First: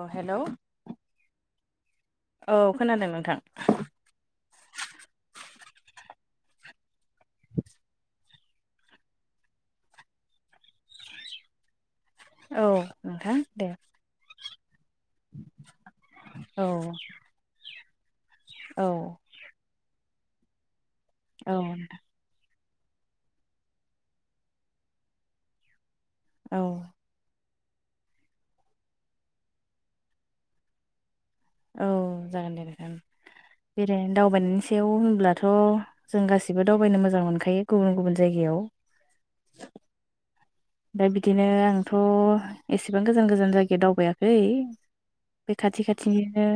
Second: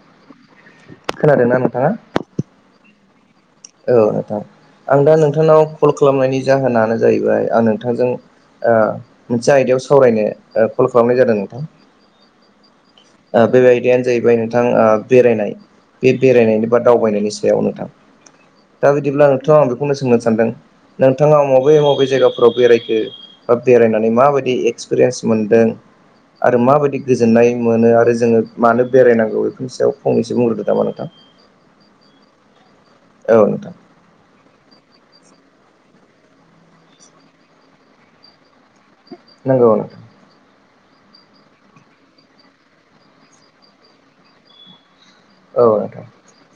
अ hello खोनादोना नोंथाङा औ खोनादों नोंथां औ नोंथां आं दा नोंथांनाव कल खालामनायनि जाहोनानो जाहैबाय आं नोंथांजों ओ मोनसे आयदायाव सावरायनो ओ कल खालामनाय जादों नोंथां। औ नोंथां आ बे दे आयदायानो जाहैबाय नोंथां आ बेरायनाय बे औ बेरायनायनि बा दावबायनायनि सायाव नोंथां। औ दा नोंथां बिदिब्ला नोंथाङा आं बेखौनो सोंनो सानदों नोंथाङा मबे मबे जायगाफोराव बेरायखो बा बेरायनानै माबायदि एक्सपिरियेन्स मोनदों आरो औ माबायदि गोजोन्नाय मोनो आरो जोंङो मानो बेरायनांगौ बेफोरनि सायाव फंनैसो बुंग्रोदो नामा नोंथां औ जागोन दे नों थां। औ नोंथां बेरायनाय दावबायनायनि सायाव होनब्लाथ' जों गासिबो दावबायनो मोजां मोनखायो गुबुन गुबुन जायगायाव नंगौ नोंथां ओमफ्राय बिदिनो आंथ' एसेबां गोजान गोजान जायगायाव दावबायाखै बे औ खाथि नोंथां खाथिनिनो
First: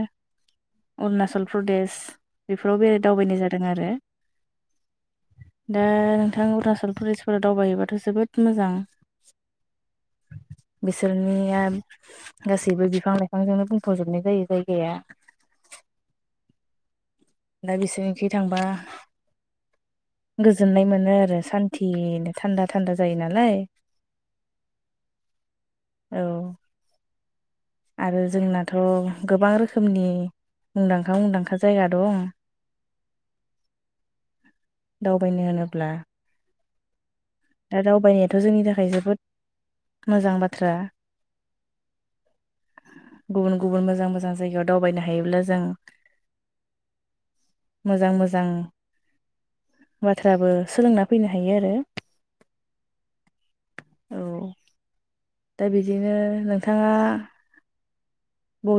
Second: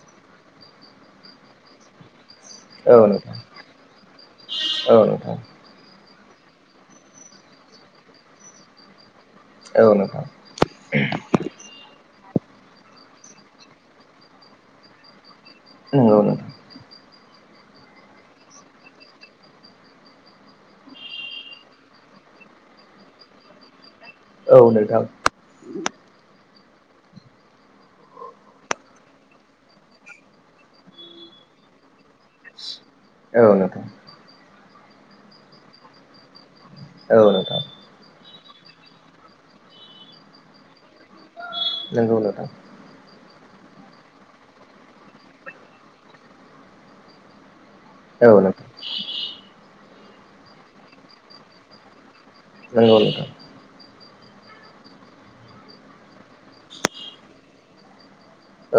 अरनाचल प्रदेस बेफोराव औ बेराय नोंथां दावबायनाय जादों आरो औ नोंथां दा नोंथां अरुणाचल प्रदेशफोराव दावबायोबाथ' जोबोद मोजां औ नोंथां बिसोरनिया गासैबो बिफां लाइफांजोंनो बुंफ'जोबनाय जायो जायगाया। नोंगौ नोंथां दा बिसोरनिखि थांबा गोजोननाय मोनो आरो सान्थियैनो थान्दा थान्दा जायो नालाय। औ नोंथां औ आरो जोंनाथ' गोबां रोखोमनि मुंदांखा मुंदांखा जायगा दं। औ नोंथां दावबायनो होनोब्ला औ नोंथां दा दावबायनायाथ' जोंनि थाखाय जोबोद मोजां बाथ्रा नोंगौ नोंथां गुबुन गुबुन मोजां मोजां जायगायाव दावबायनो हायोब्ला जों मोजां औ मोजां नोंथां बाथ्राबो सोलोंना फैनो हायो आरो नोंगौ नोंथां औ दा बिदिनो नोंथाङा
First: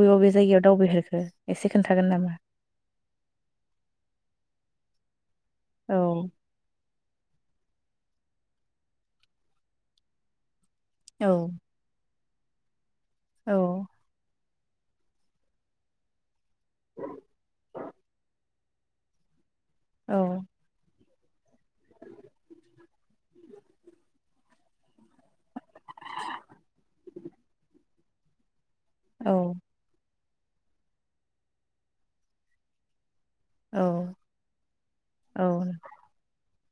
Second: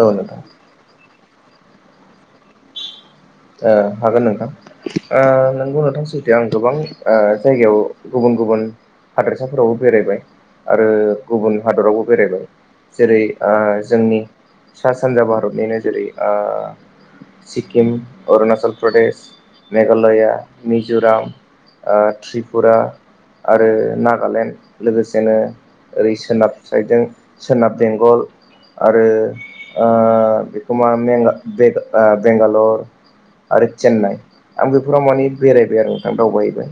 औ बबे नोंथां जायगायाव दावबायहेरखो एसे खोन्थागोन नामा? ओ हागोन नोंथां आ नोंगौ औ नोंथां सैथो आं गोबां आ जायगायाव गुबुन गुबुन हादोरसाफोरावबो बेरायबाय आरो औ गुबुन हादरावबो बेरायबाय जेरै औ आ जोंनि सा सानजा भारतनिनो जेरै आ सिक्किम अरुणाचल प्रदेश औ मेघालया मिज'राम आ त्रिपुरा आरो नागालेण्ड लोगोसेनो ओरै सोनाब साइडजों सोनाब बेंगल आरो औ आ बेखौमा बेंगा बेंगालर आरो औ चेन्नाइ आं मानि औ बेरायबाय आरो नोंथां दावबायहबाय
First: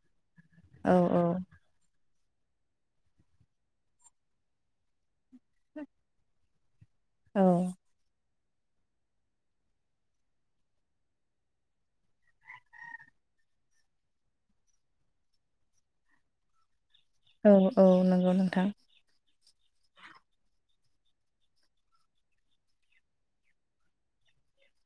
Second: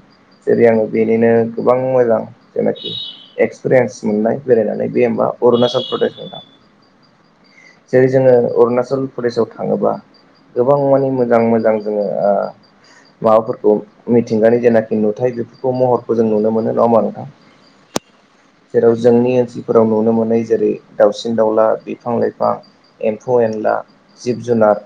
जेरै औ बेनिनो गोबां मोजां जेनाखि एक्सपिरियेन्स मोननाय बेरायनानै बे होमबा अरुणाचल प्रदेश होन दां [inaudible] ओ जेरै जोङो अरुणाचल प्रदेशआव थाङोबा गोबां मानि मोजां मोजां जोङो आ माबाफोरखौ मिथिंगानि जेनाखि नुथाय बेफोरखौ महरखौ जों नुनो मोनो नङा होमबा नोंथां? औ औ नंगौ नोंथां जेराव जोंनि ओनसोलफोराव नुनो मोनै जेरै दाउसिन दाउला बिफां लाइफां एम्फौ एनला जिब जुनार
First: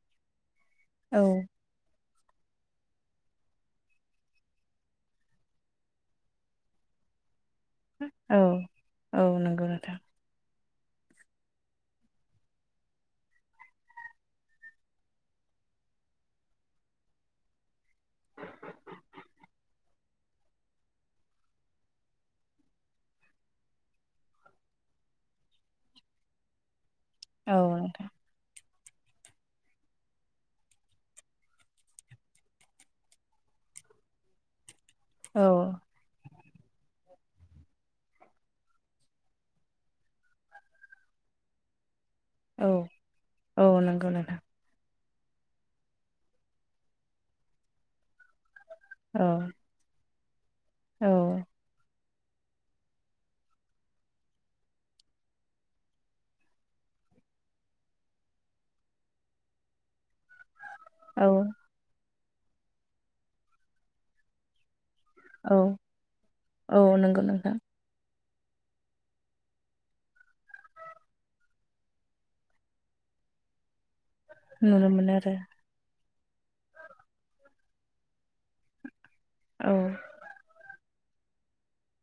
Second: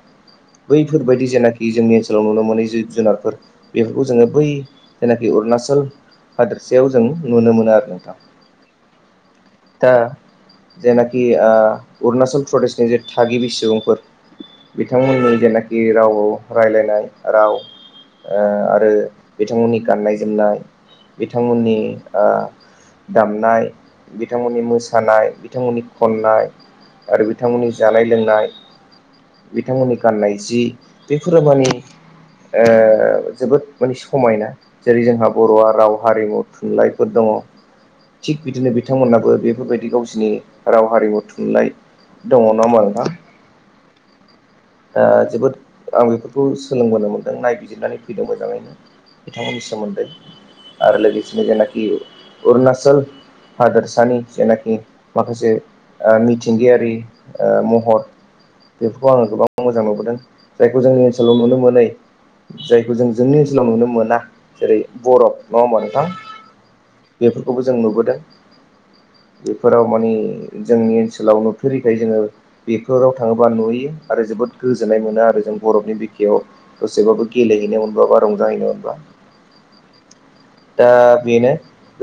औ बैफोरबायदि जेखि जोंनि ओनसोलाव नुनो मोनै जिब जुनारफोर बेफोरखौ जोङो बै जायनाखि अरुणाचल हादोरसेायाव जों नुनो मोनो आरो नोंथां औ औ नंगौ नोंथां जायनाखि ओ अरुणाचल प्रदेशनि जे थागिबि सुबुंफोर बिथांमोननि जेनाखि राव खौ रायलायनाय राव ओ आरो बिथांमोननि गाननाय जोमनाय बिथांमोननि आ दामनाय बिथांमोननि मोसानाय बिथांमोननि खननाय आरो औ बिथांमोननि जानाय नोंथां लोंनाय बिथांमोननि गाननाय जि बेफोरो माने ओ जोबोद माने समायना जेरै जोंहा औ बर'आ राव हारिमु थुनलाइफोर दङ थिग बिदिनो बिथांमोनहाबो बेफोरबायदि गावसिनि राव हारिमु थुनलाइ दङ औ नङा होनबा नोंथां औ नंगौ नोंथां आ जोबोद आं बेफोरखौ सोलोंबोनो मोन्दों नायबिजिरनानै फैदों मोजाङैनो औ बिथांमोननि सोमोन्दै आरो औ लोगोसेनो जेनाखि अरुनाचल हादोरसानि जेनाखि माखासे ओ मिथिंगायारि आ महर बेफोरखौ आङो गोबां मोजां नुबोदों जायखौ जोंनि औ ओनसोलाव नुनो मोनै जायखौ जों जोंनि ओनसोलाव नुनो मोना जेरै बरफ औ नङा होमबा नोंथां औ नंगौ नोंथां बेफोरखौबो जों नुबोदों बेफोराव माने जोंनि ओनसोलाव नुफेरैखाय जोङो बेफोराव थाङोबा नुयो आरो जोबोद गोजोननाय मोनो आरो जों बरफनि बिखायाव दसेबाबो गेलेहैनो मोनबा बा रंजाहैनो मोनबा औ दा बेनो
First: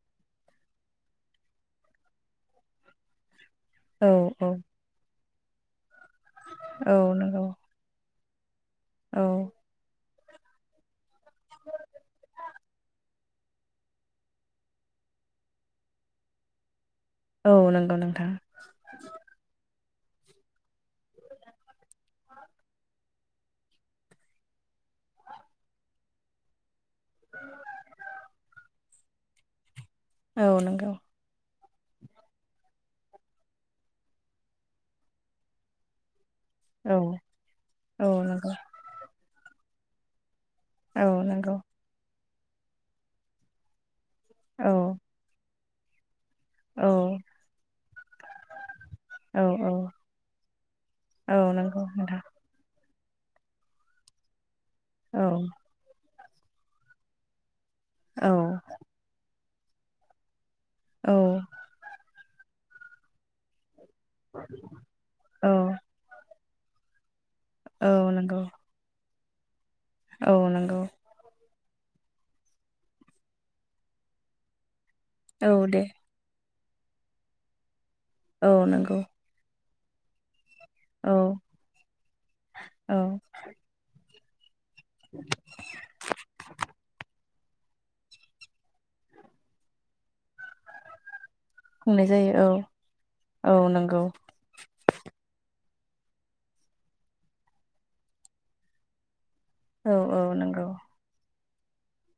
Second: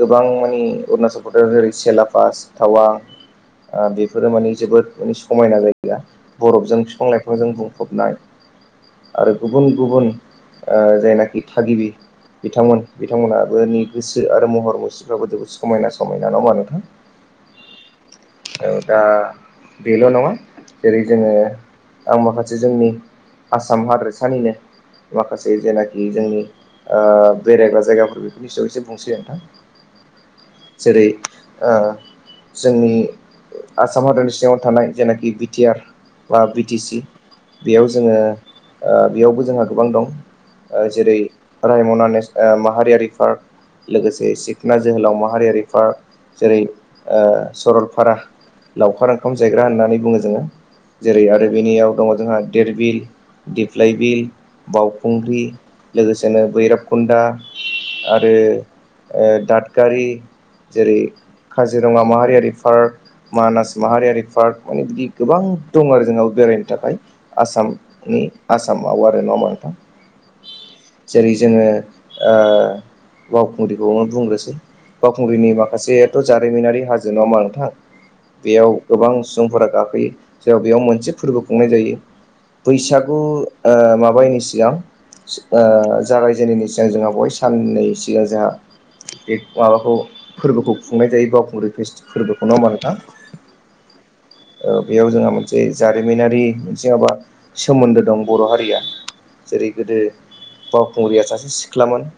गोबां माने अरुणचल प्रदेश जेरै सेलापास टावां ओ औ बेफोरो औ माने जोबोद माने समायना जायगा बरफजों औ नंगौ लाइफांजों बुंफबनाय औ आरो गुबुन गुबुन ओ जायनाखि थागिबि बिथांमोन बिथांमोनाबोनि गोसो आरो महर मुस्रिफ्राबो जोबोद समायना समायना नङा होनबा नोंथां? औ नोंगौ नोंथां। औ दा बेल' नङा जेरै जोङो आं माखासे जोंनि आसाम हादोरसानिनो माखासे जेनाखि जोंनि ओ बेरायग्रा जायगाफोर बेफोरनि सायाव एसे बुंनोसै औ नोंथां नंगौ जेरै ओ जोंनि आसाम हादरनि सिङाव थानाय जेनाखि बि टि आर बा बि टि औ सि बेयाव औ जोङो नंगौ ओ बेयावबो जोंहा गोबां दं औ जेरै नंगौ रायम'ना नेसन ओ माहारियारि पार्क लोगोसे औ सिखना जोहोलाव माहारियारि फार्क जेरै औ सरलपारा लावखार ओंखाम औ जाहैग्रा औ होननानै बुङो जोङो जेरै औ आरो नंगौ नोंथां धीर बिल, दिेफ्लाय बिल, औ बाउखुंग्रि लोगोसेनो भैरबखुन्दा औ आरो ओ दादगारि जेरै औ काजिरङा माहारियारि पार्क, मानास माहारियारि पार्क माने बिदि गोबां औ दं आरो जोंनाव बेरायनो थाखाय औ आसामनि नंगौ आ दंबावो आरो नङा होनबा नोंथां? औ नंगौ। जेरै जोङो ओ बाउखुंग्रिखौनो बुंग्रोनोसै। औ बाउखुंग्रिनि दे माखासेयाथ' जारिमिनारि हाजो नडा होमबा नोंथां? औ बेयाव नंगौ गोबां सुबुंफोरा गाखोयो जेराव बेयाव मोन औ फोरबो खुंनाय जायो औ बैसागु ओ माबायैनि सिगां ओ जागायजेनिनि सिगां जोंहा बेवहाय साननै सिगां जोंहा बे माबाखौ फोरबोखौ खुंनाय जायो बाउखुंग्रि खुंनाय फेसथि जायो फोरबोखौ नङा होनबा नोंथां? औ नंगौ। औ बेयाव जोंहा मोनसे जारिमिनारि मोनसे हाबा सोमोन्दो दं बर' हारिया जेरै औ गोदो औ नंगौ बाउखुंग्रिया सासे सिख्लामोन।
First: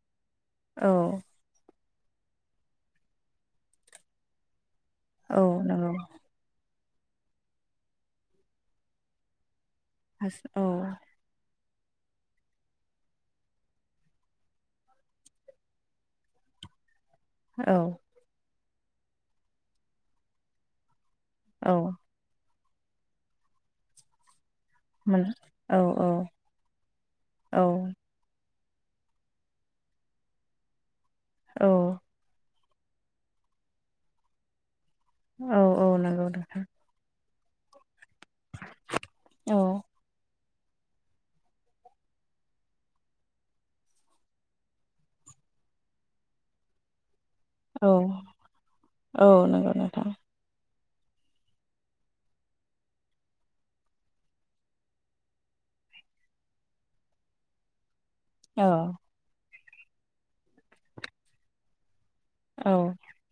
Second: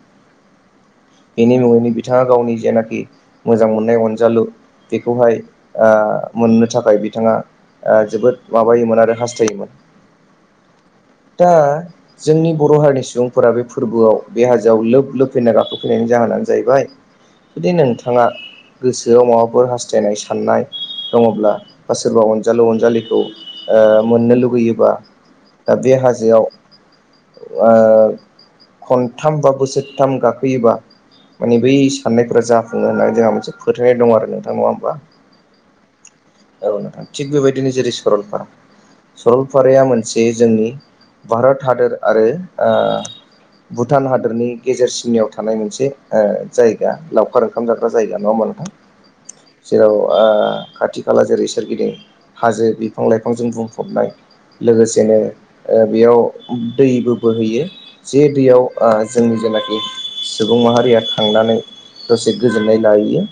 औ। बेनि मुङैनो बिथाङा गावनि जेनाखि मोजां मोननाय अनजालु बेखौहाय औ नंगौ ओ मोननो थाखाय बिथाङा ओ जोबोद माबायोमोन आरो हास्थायोमोन। हास औ। दा जोंनि बर' हारिनि सुबुंफोरा बे फोरबोआव बे हाजोआव लोब लोब फैना गाखोफैनायनि जाहोनानो जाहैबाय जुदि औ नोंथाङा गोसोआव माबाफोर हास्थायनाय साननाय दङब्ला औ बा सोरबा अनजालु अनजालिखौ ओ मोननो लुगैयो बा मोन दा औ बे औ हाजोआव औ ओ खनथाम बा बोसोरथाम गाखोयोबा माने औ बै साननायफोरा जा फुङो होननानै जोंहा मोनसे फोथायनाय दं आरो नोंथां नङा होमबा? औ औ नंगौ नोंथां। थिग बेबायदिनो जेरै सरलपारा औ सरलपाराया मोन से जोंनि भारत हादोर आरो ओ भुटान हादोरनि गेजेर सिमनायाव थानाय मोनसे ओ जायगा लावखार ओंखाम जाग्रा औ जायगा नङा होमबा नोंथां औ नंगौ जेराव नोंथां ओ खाथि खाला जेरै सोरगिदिं हाजो बिफां लाइफांजों बुंफबनाय लोगोसेनो ओ बेयाव दैबो बोहैयो। जे दैयाव औ ओ जोंनि जेनाखि सुबुं माहारिया थांनानै दसे औ गोजोननाय लाहैयो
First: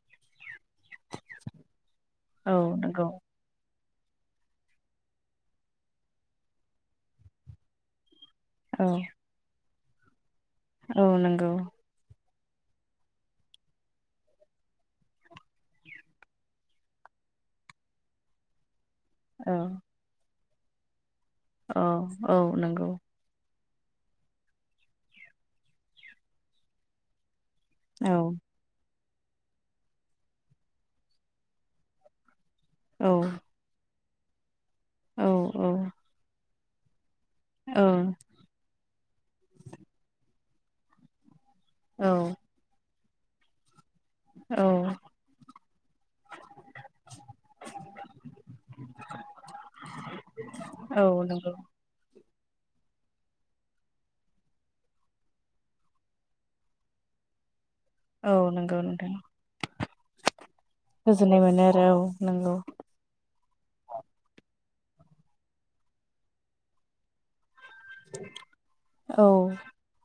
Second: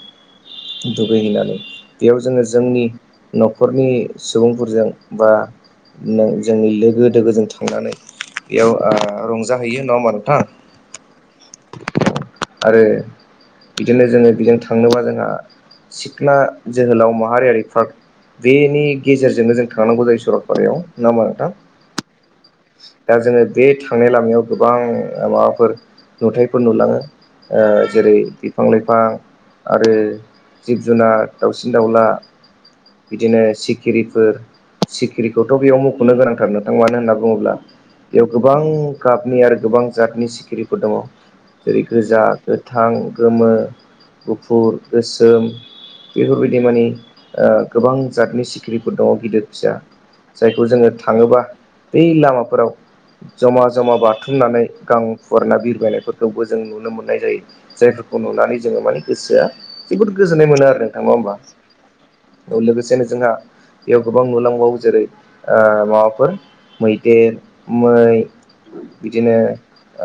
दुगैहैनानै बेयाव जोङो औ जोंनि नंगौ न'खरनि सुबुंफोरजों बा नो जोंनि लोगो दोगोजों थांनानै बेयाव औ ओ रंजाहैयो नङा होमबा नोंथां? औ नंगौ आरो बिदिनो जोङो बिजों थांनोबा जोंहा सिख्ना जोहोलाव माहारियारि पार्क बेनि औ गेजेरजोंनो जों थांनांगौ जायो सरलपारायाव नङा होनबा नोंथां? औ औ नंगौ दा जोङो बे थांनाय लामायाव गोबां माबाफोर नुथाइफोर नुलाङो आ औ जेरै बि बिफां लाइफां आरो जिब जुनार, दाउसिन दाउला औ बिदिनो सिखिरिफोर औ सिखिरिखौथ' औ बेयाव मुख'नो गोनांथार नोंथां मानो होनना बुङोब्ला बेयाव गोबां गाबनि आरो गोबां जातनि सिखिरिफोर दङ जेरै गोजा गोथां, गोमो औ गुफुर, गोसोम बेफोर बादि मानि ओ गोबां जातनि सि ख्रिफोर दङ गिदिर फिसा जायखौ जोङो औ थाङोबा नंगौ बै लामाफोराव जमा जमा बाथुमनानै गां फुवारना बिरबायनायफोरखौबो जों नुनो मोननाय जायो। जायफोरखौ औ नुनानै नंगौ जोङो माने नोंथां गोसोआ जोबोद गोजोननाय मोनो आरो नोंथां नङा होमबा? गोजोननाय मोनो आरो औ नंगौ लोगोसेनो जोंहा बेयाव गोबां नुलांबावो जेरै ओ माबाफोर मैदेर मै औ बिदिनो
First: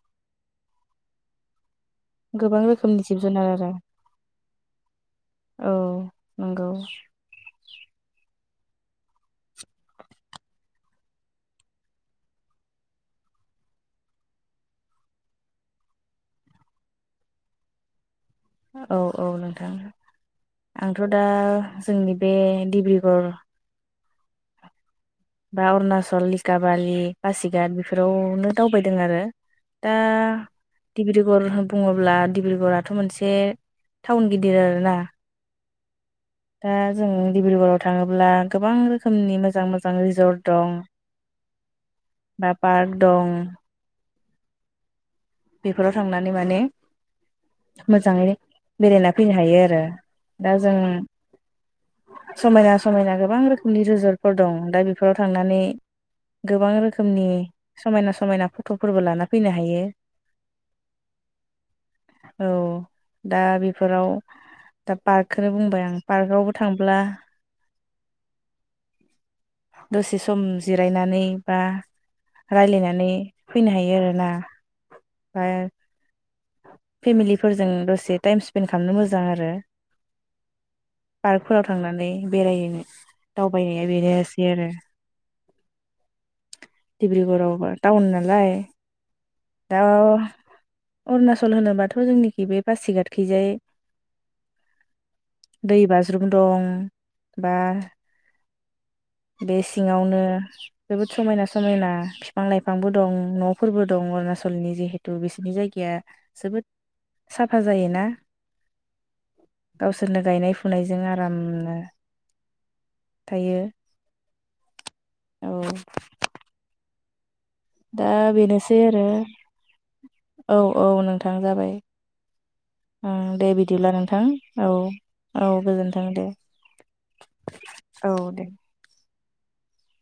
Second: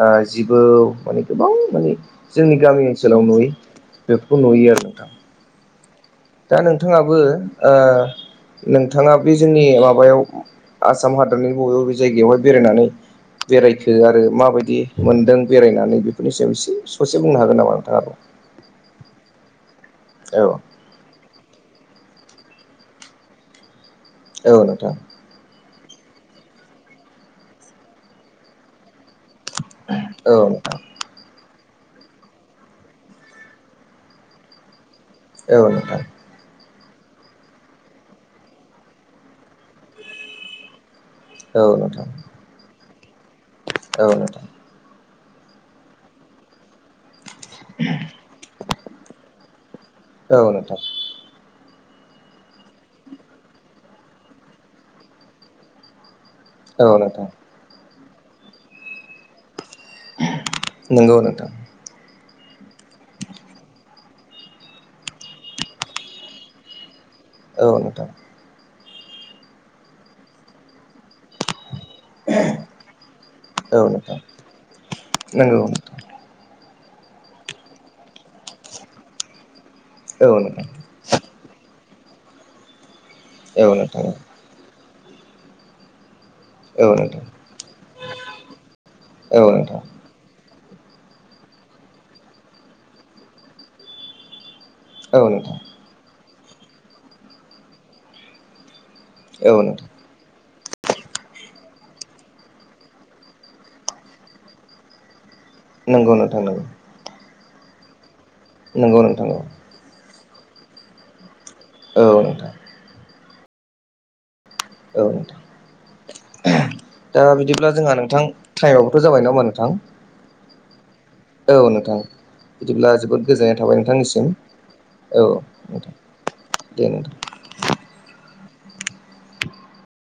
ओ जिबौ माने गोबां माने जोंनि गोबां गामि रोखोमनि जिब ओनसोलाव जुनार नुयि आरो बेफोरखौ नुयो आरो नोंथां। औ दा नंगौ नोंथाङाबो ओ नोंथाङा बे जोंनि माबायाव आसाम हादोरनि बबे बबे जायगायावहाय बेरायनानै बेरायखो आरो मा बायदि मोन्दों बेरायनानै बेफोरनि सायाव एसे ससे बुंनो हागोन नामा नोंथाङा? औ औ नोंथां औ आंथ' दा जोंनि बे डिब्रुगर औ नोंथां बा अरुणाचल लिकाबालि पासिघाट बेफोरावनो दावबायदों आरो दा औ नोंथां डिब्रुगड़ बुङोब्ला डिब्रुगराथ' मोनसे टाउन गिदिर आरो ना औ नोंथां दा जों डिब्रुगर आव थाङोब्ला गोबां रोखोमनि मोजां मोजां रिजर्ट दं। औ नोंथां बा पार्क दं औ नोंथां। बेफोराव थांनानै माने मोजाङै बेरायना फैनो हायो आरो औ दा नोंथां जों समायना समायना गोबां रोखोमनि रिजर्टफोर दं दा बेफोराव थांनानै गोबां औ नोंथां रोखोमनि समायना समायना फट'फोरबो लाना फैनो हायो। नंगौ नोंथां। औ दा बेफोराव दा पार्कखौनो बुंबाय आं पार्कआवबो थांब्ला औ नोंथां। दसे सम जिरायनानै बा रायलायनानै फैनो औ हायो नोंथां आरोना। बा नंगौ। फेमिलिफोरजों दसे टाइम स्पेन्ड खालामनो मोजां आरो। औ नोंथां पार्कफोराव थांनानै बेराय औ दावबायनाया नोंथां बेनो आरो औ नोंथां डब्रुगरआव टाउन नालाय औ दा नोंथां अरुणाचल होनोबाथ' जोंनिखि बे बासिघाटथखैजाय औ नोंथां। दै बाज्रुम दं बा बे औ नोंथां सिङावनो जोबोद समायना समायना फिफां लाइफांबो दं न'फोरबो दं अरुणाचलनि जिहेतु बिसोरनि जायगायाव गाया नंगौ नोंथां नंगौ जोबोद साफा जायोना नंगौ नोंथां औ। गावसोरनो गायनाय फुनायजों आरामनो औ नोंथां। थायो। औ नोंथां [inaudible] दा बिदि अब्ला जोंहा दा नोंथां बेनोसै आरो टाइमाबोथ' जाबाय नङा होनबा नोंथां। औ औ नों औ नोंथां। बिदिब्ला जोबोद उम दे गोजोननाय थाबाय बिदिब्ला नोंथां नोंथांनिसिम औ औ गोजोनथों दे दे नोंथां औ दे।